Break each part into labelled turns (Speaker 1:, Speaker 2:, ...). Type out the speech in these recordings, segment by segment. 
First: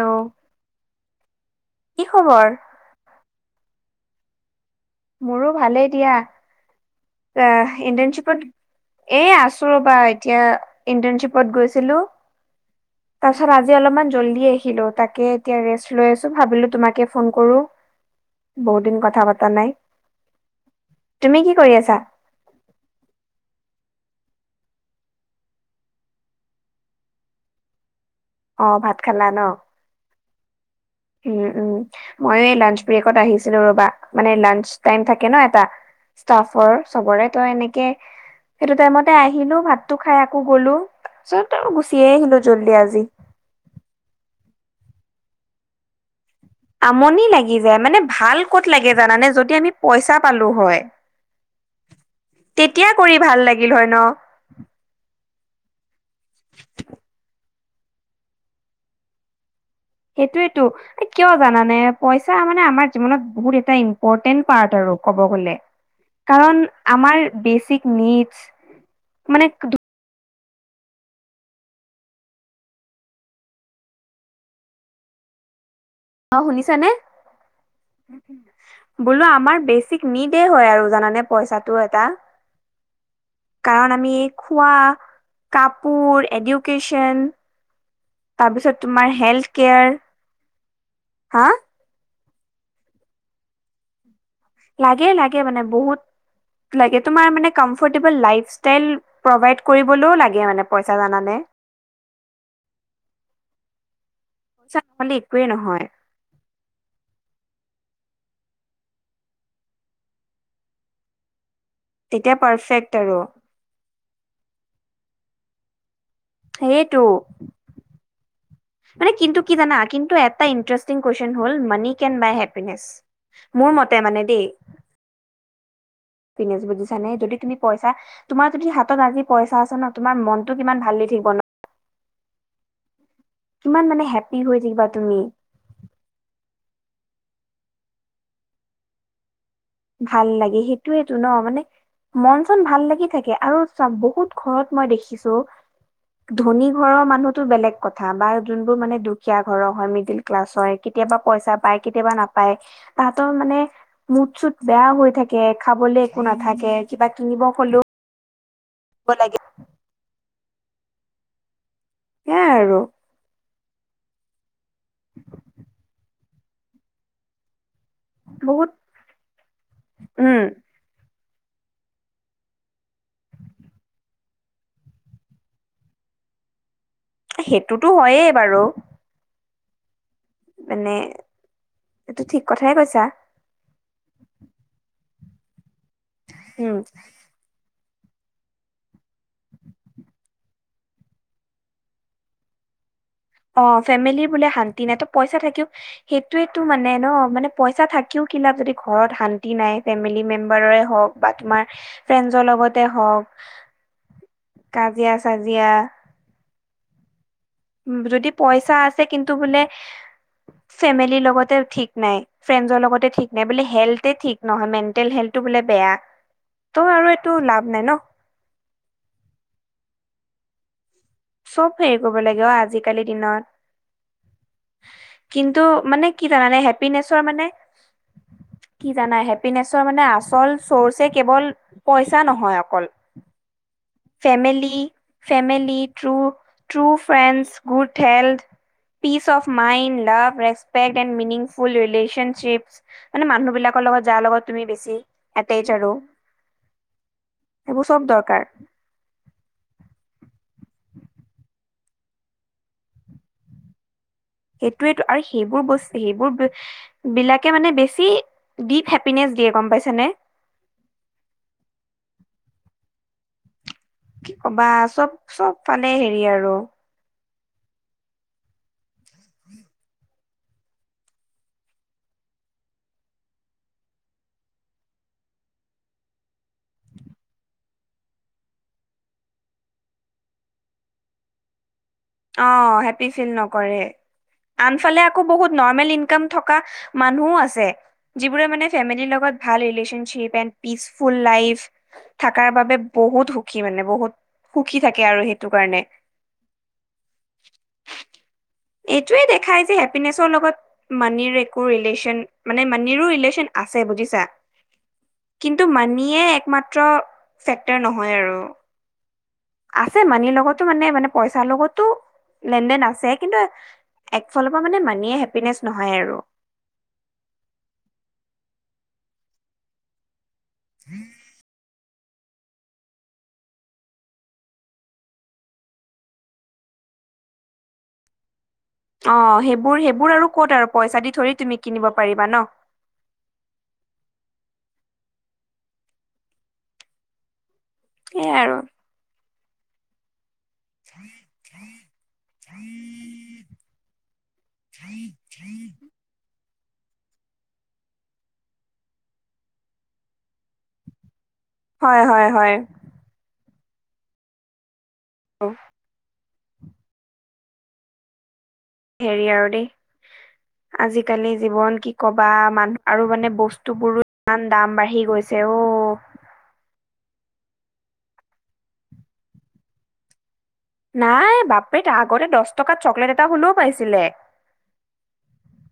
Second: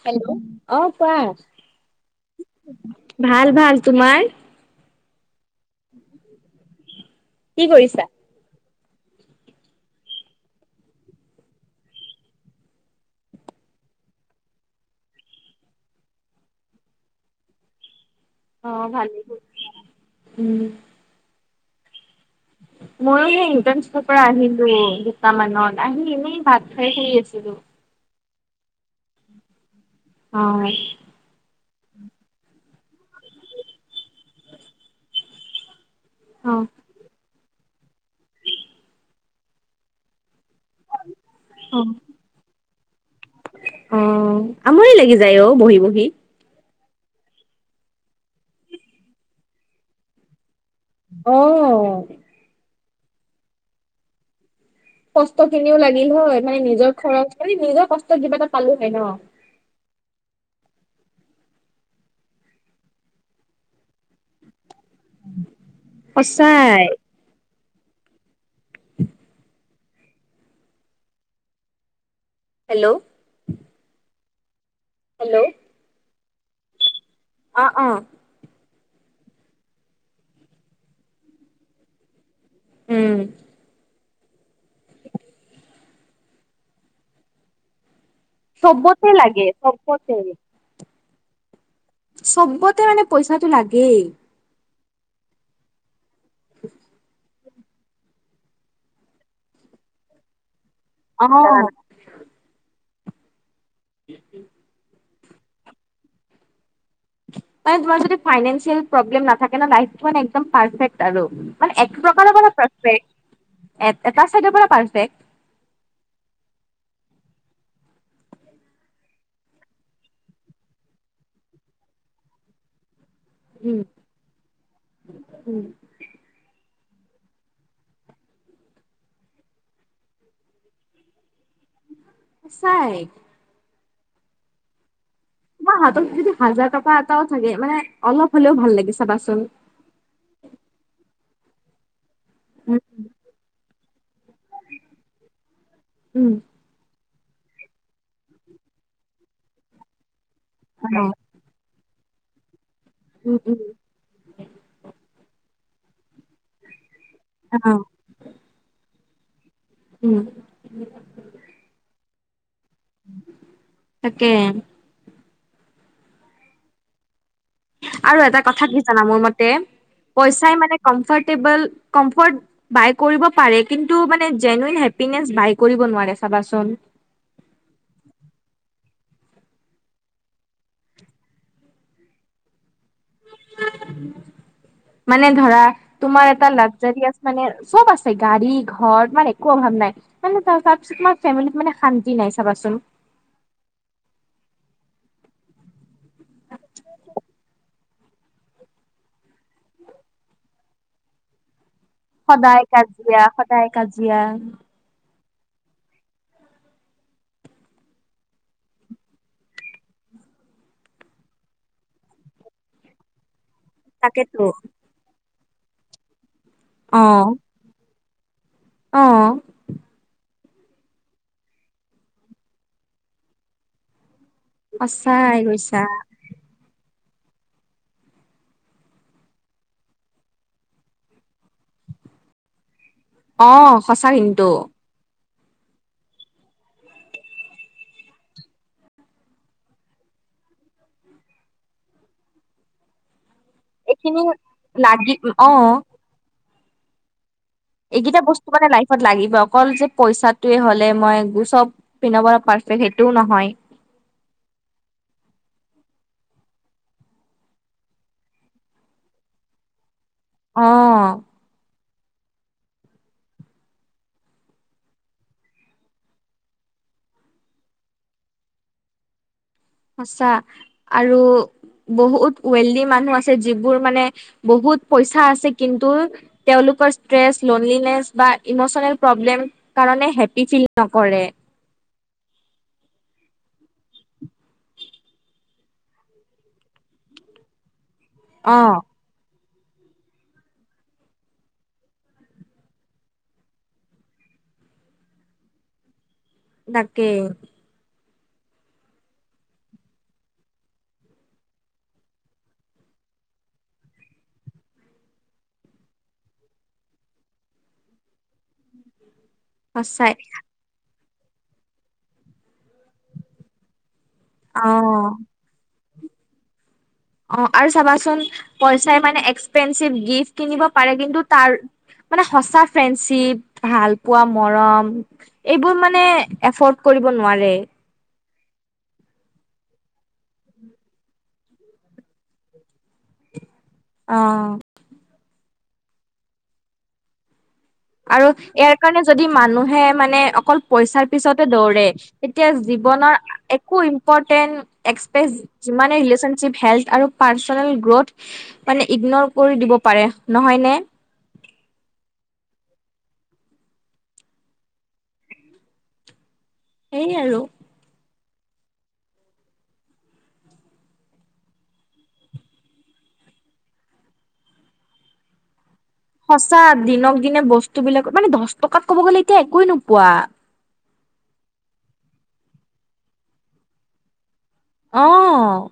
Speaker 1: Hello অ কোৱা?
Speaker 2: কি খবৰ?
Speaker 1: ভাল ভাল। তোমাৰ?
Speaker 2: মোৰো ভালেই দিয়া।
Speaker 1: কি কৰিছা
Speaker 2: ইণ্টাৰ্ণশ্বিপত এ আছো ৰ'বা, এতিয়া ইন্টাৰ্ণশ্বিপত গৈছিলোঁ। তাৰ পিছত আজি অলমান জলদি আহিলো তাকে এতিয়া ৰেষ্ট লৈ আছো ভাবিলো তোমাকে ফোন কৰোঁ।
Speaker 1: অ
Speaker 2: বহুত দিন
Speaker 1: ভালেই
Speaker 2: কথা পতা নাই।
Speaker 1: উম।
Speaker 2: তুমি কি কৰি আছা?
Speaker 1: মইয়ো সেই ইন্টাৰ্ণশ্বিপত পৰা আহিলো, দুটামানত আহি এনেই ভাত খাই শুই আছিলো। [unintelligible]
Speaker 2: অ', ভাত খালা ন?
Speaker 1: অ',
Speaker 2: উম, উম, ময়ো এই লাঞ্চ ব্ৰেকত আহিছিলো ৰ'বা, মানে লাঞ্চ টাইম থাকে ন এটা।
Speaker 1: অ
Speaker 2: ষ্টাফৰ চবৰে, তই এনেকে, সেইটো টাইমতে আহিলো ভাতটো খাই আ কৌ গলো, তাৰপিছত
Speaker 1: অ
Speaker 2: গুচিয়ে আহিলো জল্দি আজি।
Speaker 1: অ আমনি লাগি যায় অ, বহি বহি।
Speaker 2: আমনি লাগি যায় মানে ভাল ক'ত লাগে জানানে যদি আমি পইচা পালো হয়।
Speaker 1: অ',
Speaker 2: তেতিয়া কৰি ভাল লাগিল হয় ন?
Speaker 1: কষ্ট খিনিও লাগিল হয় মানে, নিজৰ খৰচ, মানে নিজৰ কষ্টত কিবা এটা পালো হয় ন?
Speaker 2: সেইটোৱেটো আহ কিয় জানানে পইচা মানে আমাৰ জীৱনত বহুত এটা ইম্পৰ্টেণ্ট পাৰ্ট আৰু। ক'ব গলে, কাৰণ
Speaker 1: সঁচাই
Speaker 2: আমাৰ বেচিক নিডছ।
Speaker 1: হেল্ল' হেল্ল'
Speaker 2: অ', শুনিছা নে?
Speaker 1: অ অ
Speaker 2: বোলো আমাৰ বেচিক নিদেই হয় আৰু জানানে পইচাটো এটা।
Speaker 1: উম
Speaker 2: কাৰণ আমি খোৱা, কাপোৰ, এডুকেশ্যন। তাৰপিছত
Speaker 1: চবতে
Speaker 2: তোমাৰ
Speaker 1: লাগে
Speaker 2: হেল্থ কেয়াৰ,
Speaker 1: চবতে
Speaker 2: হা?
Speaker 1: চব্বতেই মানে পইচাটো লাগেই।
Speaker 2: লাগে- লাগে মানে বহুত লাগে তোমাৰ মানে কমফৰটেবল লাইফ ষ্টাইল প্ৰভাইত কৰিবলেও লাগে মানে পইচা জানানে
Speaker 1: অ
Speaker 2: চা নহলে একোৱেই নহয়।
Speaker 1: মানে তোমাৰ যদি ফাইনেন্সিয়েল প্ৰব্লেম নাথাকে ন' লাইফটো মানে একদম পাৰফেক্ট আৰু। মানে এক প্ৰকাৰৰ
Speaker 2: তেতিয়া
Speaker 1: পৰা
Speaker 2: পাৰফেক্ট আৰু
Speaker 1: পাৰফেক্ট, এটা চাইডৰ পৰা পাৰফেক্ট।
Speaker 2: সেইটো। মানে কিন্তু কি জানা কিন্তু এটা ইণ্টাৰেষ্টিং কুৱেশন হল, মানি কেন বাই হে্পিনেচ। মোৰ
Speaker 1: উম
Speaker 2: মতে মানে দেই।
Speaker 1: উম।
Speaker 2: বুজিছানে যদি তুমি পইচা, তোমাৰ যদি হাতত আজি পইচা আছে ন' তোমাৰ মনটো কিমান ভাল লাগি থাকিব ন' [unintelligible]
Speaker 1: সচাঁই।
Speaker 2: কিমান মানে হেপ্পী হৈ থাকিবা তুমি।
Speaker 1: তোমাৰ হাতত যদি হাজাৰ টকা এটাও থাকে মানে, অলপ হলেও ভাল লাগে চাবাচোন।
Speaker 2: ভাললাগে, সেইটোৱেটো ন' মানে মন চন
Speaker 1: উম
Speaker 2: ভাল লাগি থাকে আৰু বহুত ঘৰত মই দেখিছোঁ।
Speaker 1: উম
Speaker 2: ধনী ঘৰৰ মানুহ টো বেলেগ কথা বা যোনবোৰ মানে দুখীয়া ঘৰৰ হয় মিডিল ক্লাছ হয়
Speaker 1: অ
Speaker 2: কেতিয়াবা পইচা পাই কেতিয়াবা নাপায়, তাহাতৰ
Speaker 1: উম উম
Speaker 2: মানে, মুদ চুত বেয়া হৈ থাকে খাবলে একো নাথাকে, কিবা কিনিবও
Speaker 1: অ
Speaker 2: হ'লেও [unintelligible]
Speaker 1: উম,
Speaker 2: সেয়াই আৰু।
Speaker 1: তাকে। আৰু এটা কথা
Speaker 2: বহুত
Speaker 1: কি জানা মোৰ মতে,
Speaker 2: উম
Speaker 1: পইচাই মানে কম [unintelligible] কম্ফৰ্ট বাই কৰিব পাৰে কিন্তু মানে জেনুইন হেপীনেছ বাই কৰিব নোৱাৰে। দে চাবা চোন
Speaker 2: সেইটোতো হয়েই বাৰু এনে, এইটো ঠিক কথাই কৈছে
Speaker 1: মানে ধৰা, তোমাৰ এটা
Speaker 2: উম
Speaker 1: লাগজাৰীযাচ মানে চব আছে গাড়ী, ঘৰ মানে একো অভাৱ নাই, মানে তাৰ তাৰপিছত তোমাৰ ফেমিলিত মানে শান্তি নাই চাবা চোন হ [unintelligible]
Speaker 2: অহ ফেমিলি বোলে শান্তি নাই, ত পইচা থাকিও সেইটোৱে টো মানে ন মানে পইচা থা থাকিও কি লাভ যদি ঘৰত শান্তি নাই ফেমিলি মেম্বাৰৰে হওক বা তোমাৰ ফ্ৰেন্ছৰ
Speaker 1: সদায়
Speaker 2: লগতে
Speaker 1: কাজিয়া
Speaker 2: হওক,
Speaker 1: সদায় কাজিয়া
Speaker 2: কাজিয়া-চাজিয়া যদি পইচা আছে কিন্তু বোলে ফেমিলিৰ লগতে ঠিক নাই, ফ্ৰেণ্ডৰ লগতে ঠিক নে বোলে হেল্থ
Speaker 1: তাকেতো
Speaker 2: ঠিক নহয় মেণ্টেল হেল্থটো বোলে বেয়া, ত' আৰু এইটো লাভ নাই ন?
Speaker 1: অহ।
Speaker 2: চব হেৰি কৰিব লাগে অ আজিকালিৰ দিনত
Speaker 1: সঁচাই
Speaker 2: কিন্তু
Speaker 1: কৈছা
Speaker 2: মানে কি জানানে হেপিনেচৰ মানে কি জানা, হেপিনেচৰ মানে আচল চৰ্চ কেৱল পইচা নহয় অকল
Speaker 1: অহ, সঁচা কিন্তু
Speaker 2: family family, true- true friend, good health peace of mind, love, respect and meaningful relationship মানে মানুহ বিলাকৰ লগত
Speaker 1: এইখিনি
Speaker 2: যাৰ লগত তুমি বেছি
Speaker 1: লাগি অ
Speaker 2: এৰ্টছ আৰু সেইবোৰ চব
Speaker 1: এইকেইটা
Speaker 2: দৰকাৰ
Speaker 1: বস্তু মানে লাইফত লাগিব অকল যে পইচাটোৱে হলে মই চব পিনৰ পৰা পাৰফেক্ট সেইটোও নহয়
Speaker 2: [unintelligible] সেইটোৱেটো আৰু সেইবোৰ বস্তু সেইবোৰ বিলাকে মানে বেছি দ্বীপ হেপপিনেছ দিয়ে গম পাইছে নে
Speaker 1: অহ
Speaker 2: কি কবা চব চব ফালে হেৰি আৰু
Speaker 1: সঁচা আৰু বহুত ৱেলডি মানুহ আছে যিবোৰ মানে বহুত পইচা আছে কিন্তু তেওঁলোক ফাৰ্ষ্ট ষ্ট্ৰেছ, লনলিনেছ বা ইম'চনেল প্ৰব্লেম কাৰণে হেপ্পী ফিল নকৰে
Speaker 2: অহ, হেপ্পী ফিল নকৰে আনফালে আকৌ বহুত নৰ্মেল ইনকাম থকা মানুহো আছে যিবোৰে
Speaker 1: অ
Speaker 2: মানে ফেমিলিৰ লগত ভাল ৰিলেশনশ্বিপ এণ্ড পিচফুল লাইফ থাকাৰ বাবে বহুত সুখী মানে বহুত সুখী থাকে আৰু সেইটো কাৰণে
Speaker 1: তাকেই।
Speaker 2: এইটোৱে দেখাই যে হেপ্পীনেচৰ লগত মানিৰ একো ৰিলেশ্বন- মানে মানিৰো ৰিলেশ্বন আছে বুজিছা কিন্তু মানিয়ে একমাত্ৰ ফেক্টৰ নহয় আৰু আছে
Speaker 1: সঁচাই
Speaker 2: মানিৰ লগতো মানে মানে পইচাৰ লগতো, লেন- দেন আছে কিন্তু একফালৰ
Speaker 1: অ
Speaker 2: পৰা মানে মানিয়ে হেপ্পীনেছ নহয় আৰু
Speaker 1: অহ আৰু চাবাচোন পইচাই মানে এক্সপেঞ্চিভ গিফ্ট কিনিব পাৰে কিন্তু তাৰ মানে সঁচা ফ্ৰেণ্ডচিপ, ভাল পোৱা মৰম এইবোৰ মানে এফৰ্ড- কৰিব নোৱাৰে।
Speaker 2: অঁ, সেইবোৰ -সেইবোৰ আৰু ক'ত আৰু পইচা দি থৰি তুমি কিনিব পাৰিবা ন'। [unintelligible]
Speaker 1: অঁ। আৰু ইয়াৰ কাৰণে যদি মানুহে মানে অকল- পইচাৰ পিছতে দৌৰে তেতিয়া জীৱনৰ একো ইম্পৰ্টেন্ট, এক্সপেচ- যিমানে ৰিলেশনশ্বিপ- হেল্প আৰু পাৰ্চনেল গ্ৰৰ্থ মানে ইগনৰ কৰি দিব পাৰে নহয় নে।
Speaker 2: হয় হয় হয়। অঁ।
Speaker 1: এই আৰু।
Speaker 2: হেৰি আৰু দেই। আজিকালি জীৱন কি কবা মানুহ আৰু মানে বস্তু বোৰো ইমান দাম বাঢ়ি গৈছে অ।
Speaker 1: সঁচা, দিনক দিনে বস্তু বিলাকত মানে দ'হ টকাত ক'ব গ'লে এতিয়া একোৱে নোপোৱা।
Speaker 2: নাই বাপৰে তাৰ আগতে দছ টকাত চকলেট এটা হ'লেও পাইছিলে।
Speaker 1: অঁ।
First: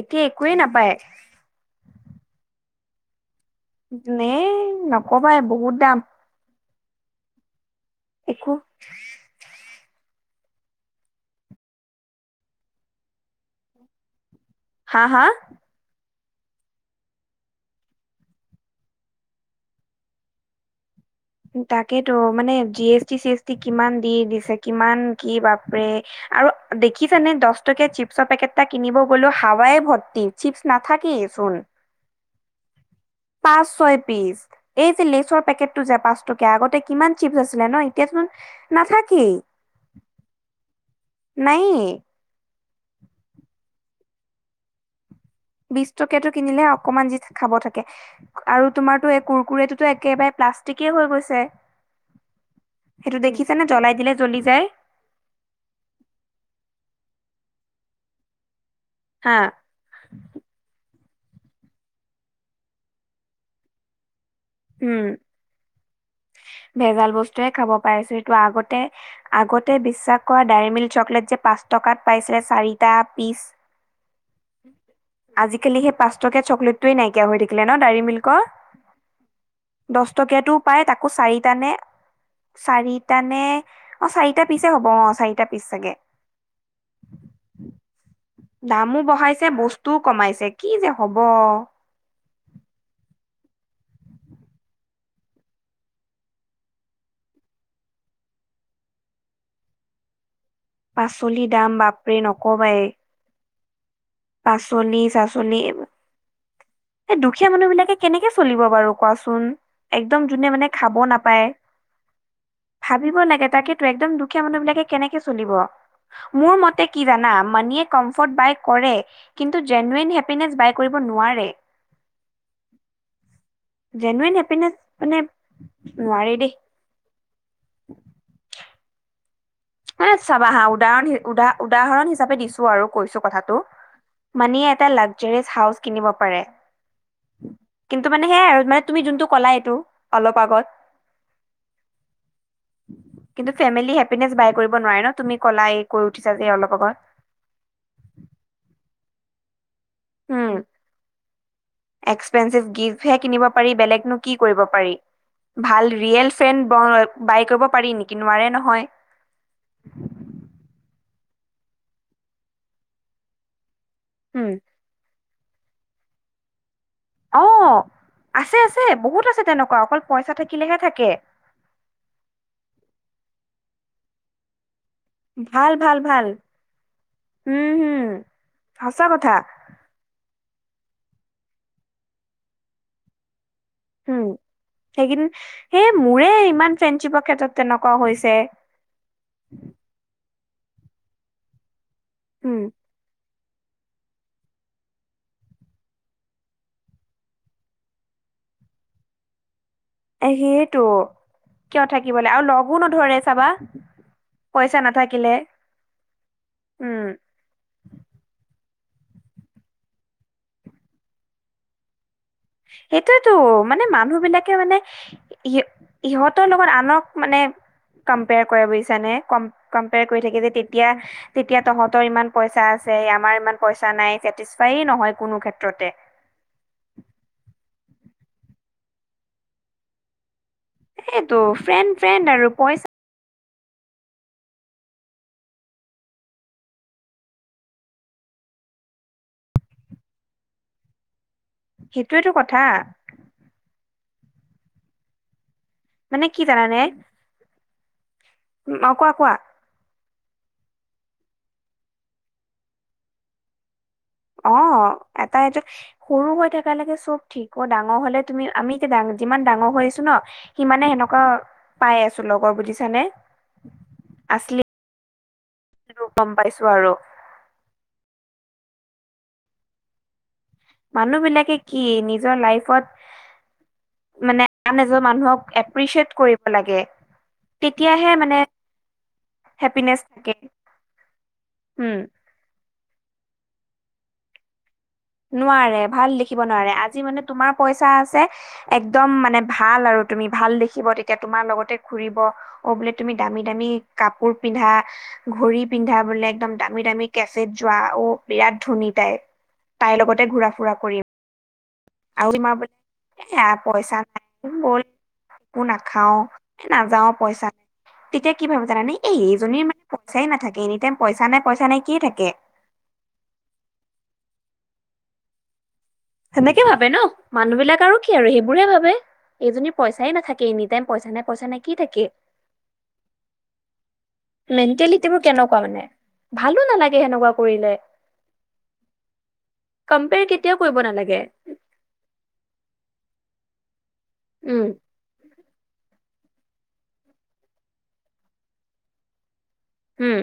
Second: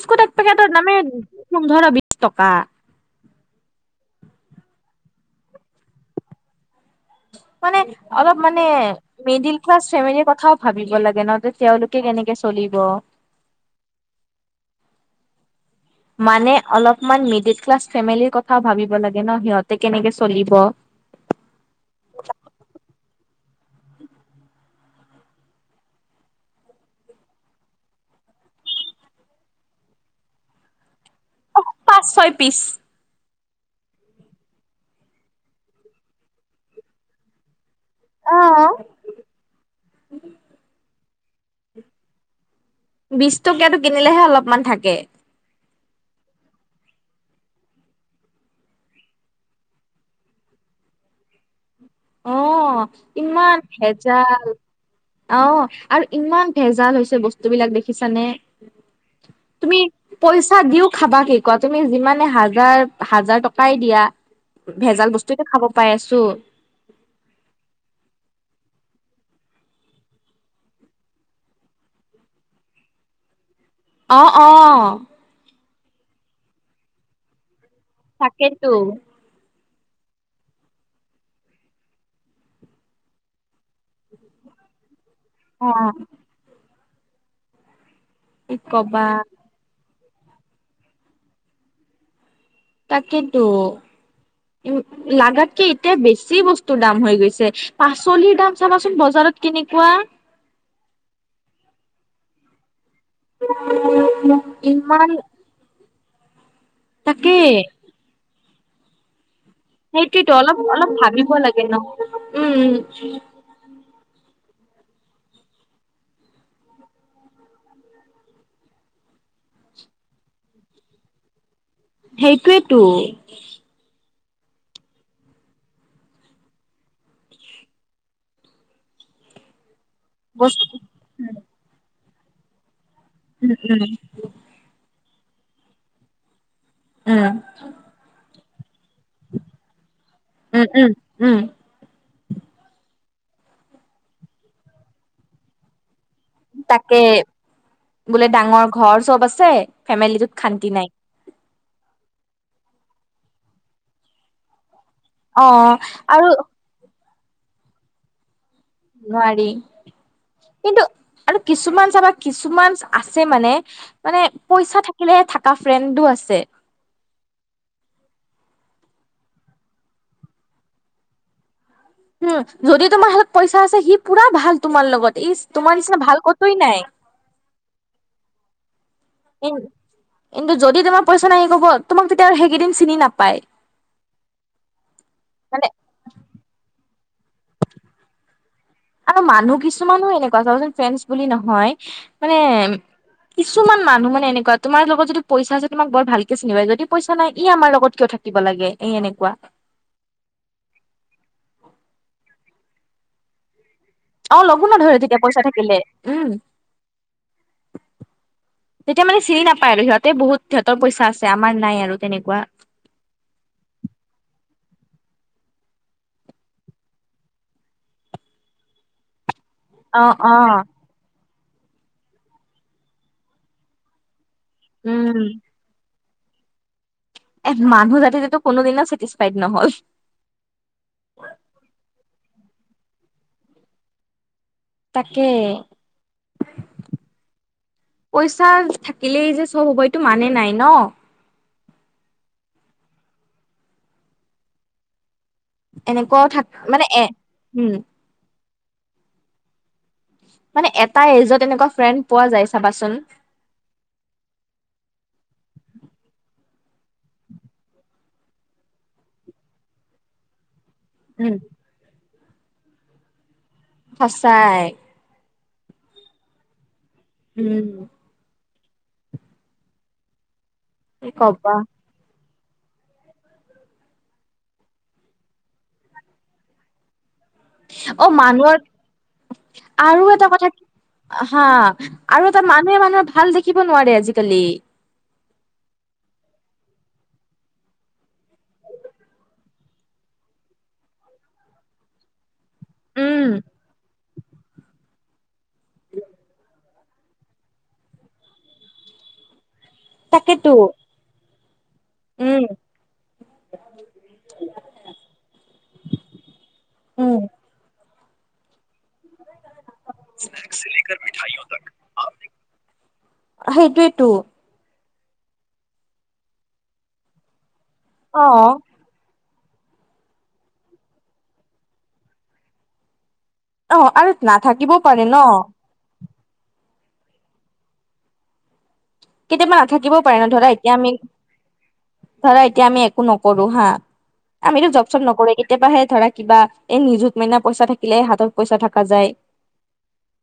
Speaker 2: এতিয়া
Speaker 1: এক
Speaker 2: একোৱেই
Speaker 1: পেকেটৰ
Speaker 2: নাপায়
Speaker 1: দামে পোন্ধৰ বিশ টকা।
Speaker 2: নে নকবাই বহুত দাম।
Speaker 1: মানে অলপ
Speaker 2: একো
Speaker 1: মানে মিডিল ক্লাচ ফেমেলিৰ কথা কথাও ভাবিব লাগে ন তে তেওঁলোকে কেনেকে চলিব।
Speaker 2: আ হাঁ?
Speaker 1: মানে অলপমান মিডিল ক্লাছ ফেমিলিৰ কথাও ভাবিব লাগে ন' সিহঁতে কেনেকে চলিব।
Speaker 2: তাকেটো, মানে জি-এছ-টি, চি-এছ-টি কিমান দি দিছে। কিমান কি বাপৰে। আৰু দেখিছানে দ'ছ টকীয়া চিপছৰ পেকেট এটা কিনিব গ'লেই হাৱাই ভৰ্তি, চিপছ নাথাকেই।
Speaker 1: অ
Speaker 2: চোন।
Speaker 1: পাঁচ ছয় পিছ।
Speaker 2: পাঁচ-ছয় পিচ, এই যে লেচৰ পেকেটটো যে পাঁচ টকীয়া আগতে কিমান চিপছ আছিলে ন' এ এতিয়াচোন নাথাকেই, নাইয়ে।
Speaker 1: বিশ টকীয়াটো কিনিলেহে অলপমান থাকে।
Speaker 2: বিশ টকীয়াটো কিনিলেহে অকণমান যি খাব থাকে আৰু তোমাৰটো এই কুৰকুৰিটো একেবাৰে প্লা ষ্টিকেই হৈ গৈছে।
Speaker 1: অঁ
Speaker 2: সেইটো
Speaker 1: ইমান
Speaker 2: দেখিছানে জ্বলাই দিলে জ্বলি
Speaker 1: ভেজাল।
Speaker 2: যায়
Speaker 1: অঁ আৰু ইমান ভেজাল হৈছে বস্ এইবিলাক দেখিছানে?
Speaker 2: হা
Speaker 1: তুমি পইচা দিও খাবা কি কোৱা তুমি যিমানে হাজাৰ হাজাৰ টকাই দিয়া
Speaker 2: উম
Speaker 1: ভেজাল বস্তুয়েটো খাব পাই আছো।
Speaker 2: টোৱে খাব পাইছে ত' আগতে আগতে বিশ্বাস কৰা ডেৰিমিল্ক চকলেট যে পাঁচ টকাত পাইছিল চাৰিটা পিছ
Speaker 1: অঁ অঁ।
Speaker 2: কালি সেই পাঁচ টকীয়া চকলেটটোৱে নাইকিয়া হৈ থাকিলে ন' ডেৰিমিল্কৰ।
Speaker 1: তাকেতো
Speaker 2: দছ টকীয়াটো পাই তাকো চাৰিটা নে চাৰিটা নে! অঁ চাৰিটা পিচে হ'ব অঁ চাৰিটা
Speaker 1: অ
Speaker 2: পিচ চাগে।
Speaker 1: কি
Speaker 2: দামো
Speaker 1: কবা
Speaker 2: বঢ়াইছে বস্তুও কমাইছে কি যে হ'ব।
Speaker 1: তাকেটো। লাগাতকে এতিয়া বেছি বস্তুৰ দাম হৈ গৈছে পাচলিৰ দাম চাবাচোন বজাৰ ত কেনেকুৱা
Speaker 2: পাচলিৰ দাম বাপৰে নকবাই।
Speaker 1: ইমান
Speaker 2: পাচনি-চাচনি এই এ
Speaker 1: তাকে
Speaker 2: দুখীয়া মানুহ বিলাকে কেনেকে চলিব বাৰু কোৱাচোন একদম
Speaker 1: সেইটোৱেতো
Speaker 2: যোনে
Speaker 1: অলপ
Speaker 2: মানে
Speaker 1: অলপ
Speaker 2: খাব
Speaker 1: ভাবিব
Speaker 2: নাপায়
Speaker 1: লাগে ন উম উম
Speaker 2: ভাবিব লাগে তাকেতো একদম দু দুখীয়া মানুহ বিলাকে কেনেকে চলিব মোৰ মতে কি যানা মানিয়ে কমফট বাই কৰে কিন্তু জেনোৱেল হেপিনেচ বাই কৰিব নোৱাৰে
Speaker 1: সেইটোৱেইতো
Speaker 2: জেনুৱেন হেপিনেচ মানে নোৱাৰে দেই [unintelligible] মানে চাবা হা
Speaker 1: বস্তু
Speaker 2: উদাহৰণ উদাহ উদাহৰণ হিচাপে দিছো আৰু কৈছো
Speaker 1: উম
Speaker 2: কথাটো মানিয়ে এটা লাক জাৰিচ হাউচ কিনিব পাৰে
Speaker 1: উম
Speaker 2: কিন্তু মানে সেয়াই আৰু মানে তুমি যোনটো কলা এইটো অলপ
Speaker 1: উম উম
Speaker 2: আগত
Speaker 1: উম উম
Speaker 2: কিন্তু ফেমিলি হেপিনেচ বাই কৰিব নোৱাৰে ন তুমি কলাই
Speaker 1: তাকে বোলে ডাঙৰ ঘৰ চব আছে ফেমিলিটোত শান্তি নাই
Speaker 2: ফেণ্ডশ্বিপ গিভহে কিনিব পাৰি বেলেগনো কি কৰিব পাৰি
Speaker 1: অ
Speaker 2: ভাল
Speaker 1: আৰু
Speaker 2: ৰিয়েল ফেন ব বাই কৰিব পাৰি নিকি নোৱাৰে নহয়
Speaker 1: নোৱাৰি কিন্তু আৰু কিছুমান চাবা কিছুমান আছে মানে মানে
Speaker 2: উম
Speaker 1: পইচা থাকিলেহে থাক কা ফ্ৰেণ্ডো আছে
Speaker 2: অ আছে আছে বহুত আছে তেনেকুৱা অকল পইচা থাকিলেহে থাকে
Speaker 1: উম! যদি তোমাৰ হাতত পইচা আছে সি পুৰা ভাল তোমাৰ লগত। ইচ! তোমাৰ নিচিনা ভাল ক'তোৱেই নাই।
Speaker 2: উম হম সঁচা কথা
Speaker 1: কিন্তু যদি তোমাৰ পইচা নাই কবা তোমাক তেতিয়া আৰু সেইকেইদিন চিনি নাপায়
Speaker 2: উম সেইকেইদিন
Speaker 1: মানে
Speaker 2: সেই মোৰে ইমান ফ্ৰেণ্ডশ্বিপৰ ক্ষেত্ৰত তেনেকুৱা হৈছে
Speaker 1: আৰু মানুহ কিছুমানো এনেকুৱা চাবাচোন ফ্ৰেঞ্চ বুলি নহয় মানে
Speaker 2: উম
Speaker 1: কিছুমান মানুহ মানে এনেকুৱা তোমাৰ লগত যদি পইচা আছে তোমাক বৰ ভালকে চিনি পাই যদি পইচা নাই ই আমাৰ লগত কিয় থাকিব ব লাগে এই এনেকুৱা
Speaker 2: এ সেইটো কিয় থাকিব লাগ আৰু লগো নধৰে চাবা
Speaker 1: অ লগো
Speaker 2: পইচা
Speaker 1: নধৰে তেতিয়া
Speaker 2: নাথাকিলে
Speaker 1: পইচা থাকিলে উম
Speaker 2: উম
Speaker 1: তেতিয়া মানে চিনি নাপায় আৰু সিহঁতে বহুত সিহঁতৰ পইচা আছে আমাৰ নাই আৰু তেনেকুৱা
Speaker 2: সেইটোয়েতো মানে মানুহ বিলাকে মানে ইয়ে ইহঁতৰ লগত আনক মানে কম্পেয়াৰ কৰে বুজিছানে কম্প কম্পেয়াৰ
Speaker 1: অ',
Speaker 2: কৰি থাকি যে
Speaker 1: অ',
Speaker 2: তেতিয়া তেতিয়া তহঁতৰ ইমান পইচা আছে আমাৰ ইমান পইচা নাই যে টিচফাই নহয়
Speaker 1: উম,
Speaker 2: কোনো ক্ষেত্ৰতে
Speaker 1: এ মানুহ জাতি টো কোনোদিনো ছেটিছফাইড নহল
Speaker 2: সেইটো ফ্ৰেণ্ড ফ্ৰেণ্ড আৰু পইচা
Speaker 1: তাকে পইচা থাকিলেই যে চব হ'ব এইটো মানে নাই ন
Speaker 2: সেইটোৱো কথা মানে
Speaker 1: এনেকুৱাও
Speaker 2: কি
Speaker 1: থাক মানে এ উম
Speaker 2: উ অ কোৱা কোৱা
Speaker 1: মানে এটা এজত এনেকুৱা ফ্ৰেণ্ড পোৱা যায় চাবাচোন
Speaker 2: অ এটা এইটো সৰু হৈ থাক এতিয়ালেকে চব ঠিক। ডাঙৰ হ'লে তুমি, আমি এতিয়া, যিমান ডাঙৰ হৈ আহিছোঁ ন' সিমানে সেনেকুৱা
Speaker 1: উম
Speaker 2: পাই আছোঁ, লগৰ বুজিছানে? আচলি
Speaker 1: সঁচাই!
Speaker 2: গম পাইছোঁ আৰু।
Speaker 1: উম! কি
Speaker 2: মানুহ
Speaker 1: কবা
Speaker 2: বিলাকে কি? নিজৰ লাইফত মানে, আন এজন মানুহক, এপ্ৰিচিয়েট কৰিব লাগে।
Speaker 1: অ
Speaker 2: তেতিয়াহে মানে,
Speaker 1: মানুহৰ
Speaker 2: হেপিনেচ
Speaker 1: আৰু এটা
Speaker 2: থাকে
Speaker 1: কথা, হা!
Speaker 2: উম
Speaker 1: আৰু এটা মানুহে মানুহৰ ভাল দেখিব নোৱাৰে আজিকালি।
Speaker 2: নোৱাৰে, ভাল দেখিব নোৱাৰে। আজি মানে, তোমাৰ পইচা আছে, একদম মানে ভাল আৰু। তুমি ভাল দেখিব তেতিয়া তোমাৰ লগতে ঘুৰিব। অ', বোলে তুমি
Speaker 1: উম
Speaker 2: দামী, দামী কাপোৰ পিন্ধা, ঘড়ী পিন্ধা বোলে, একদম দামী, দামী কেফেত যোৱা। অ', বিৰাট ধনী! তাইৰ, তাই লগতে ঘূৰা
Speaker 1: তাকেতো
Speaker 2: ফুৰা কৰিম। আৰু
Speaker 1: উম
Speaker 2: [unintelligible] এয়া পইচা নাই! ব'ল। একো নাখাওঁ। নাযাওঁ
Speaker 1: উম
Speaker 2: পইচা, তেতিয়া কি ভাৱে জানানে? এই, এইজনীৰ মানে, পইচাই নাথাকে। এনি টাইম পইচা নাই, পইচা নাই, কিয়ে থাকে।
Speaker 1: সেইটোৱেতো!
Speaker 2: সেনেকে ভাৱে ন'? মানুহ বিলাক আৰু কি
Speaker 1: অ
Speaker 2: আৰু সেইবোৰে ভাৱে! এইজনী পইচাই নাথাকে! এনি টাইম পইচা নাই, পইচা নাই, কি থাকে?
Speaker 1: অ আৰু নাথাকিবও পাৰে ন
Speaker 2: মেণ্টেলিটিবোৰ কেনেকুৱা মানে? ভালো নালাগে সেনেকুৱা কৰিলে।
Speaker 1: কেতিয়াবা নাথাকিবও পাৰে
Speaker 2: কম্পেয়াৰ
Speaker 1: ন'! ধৰা
Speaker 2: কেতিয়াও
Speaker 1: এতিয়া
Speaker 2: কৰিব
Speaker 1: আমি,
Speaker 2: নালাগে
Speaker 1: ধৰা এতিয়া আমি, একো নকৰোঁ হা!
Speaker 2: উম
Speaker 1: আমিতো, জব চব নকৰোঁ। কেতিয়বাহে ধৰা, কিবা এই, নিযুত মইনা পইচা থাকিলে, হাতত পইচা থকা যায়।
Speaker 2: উম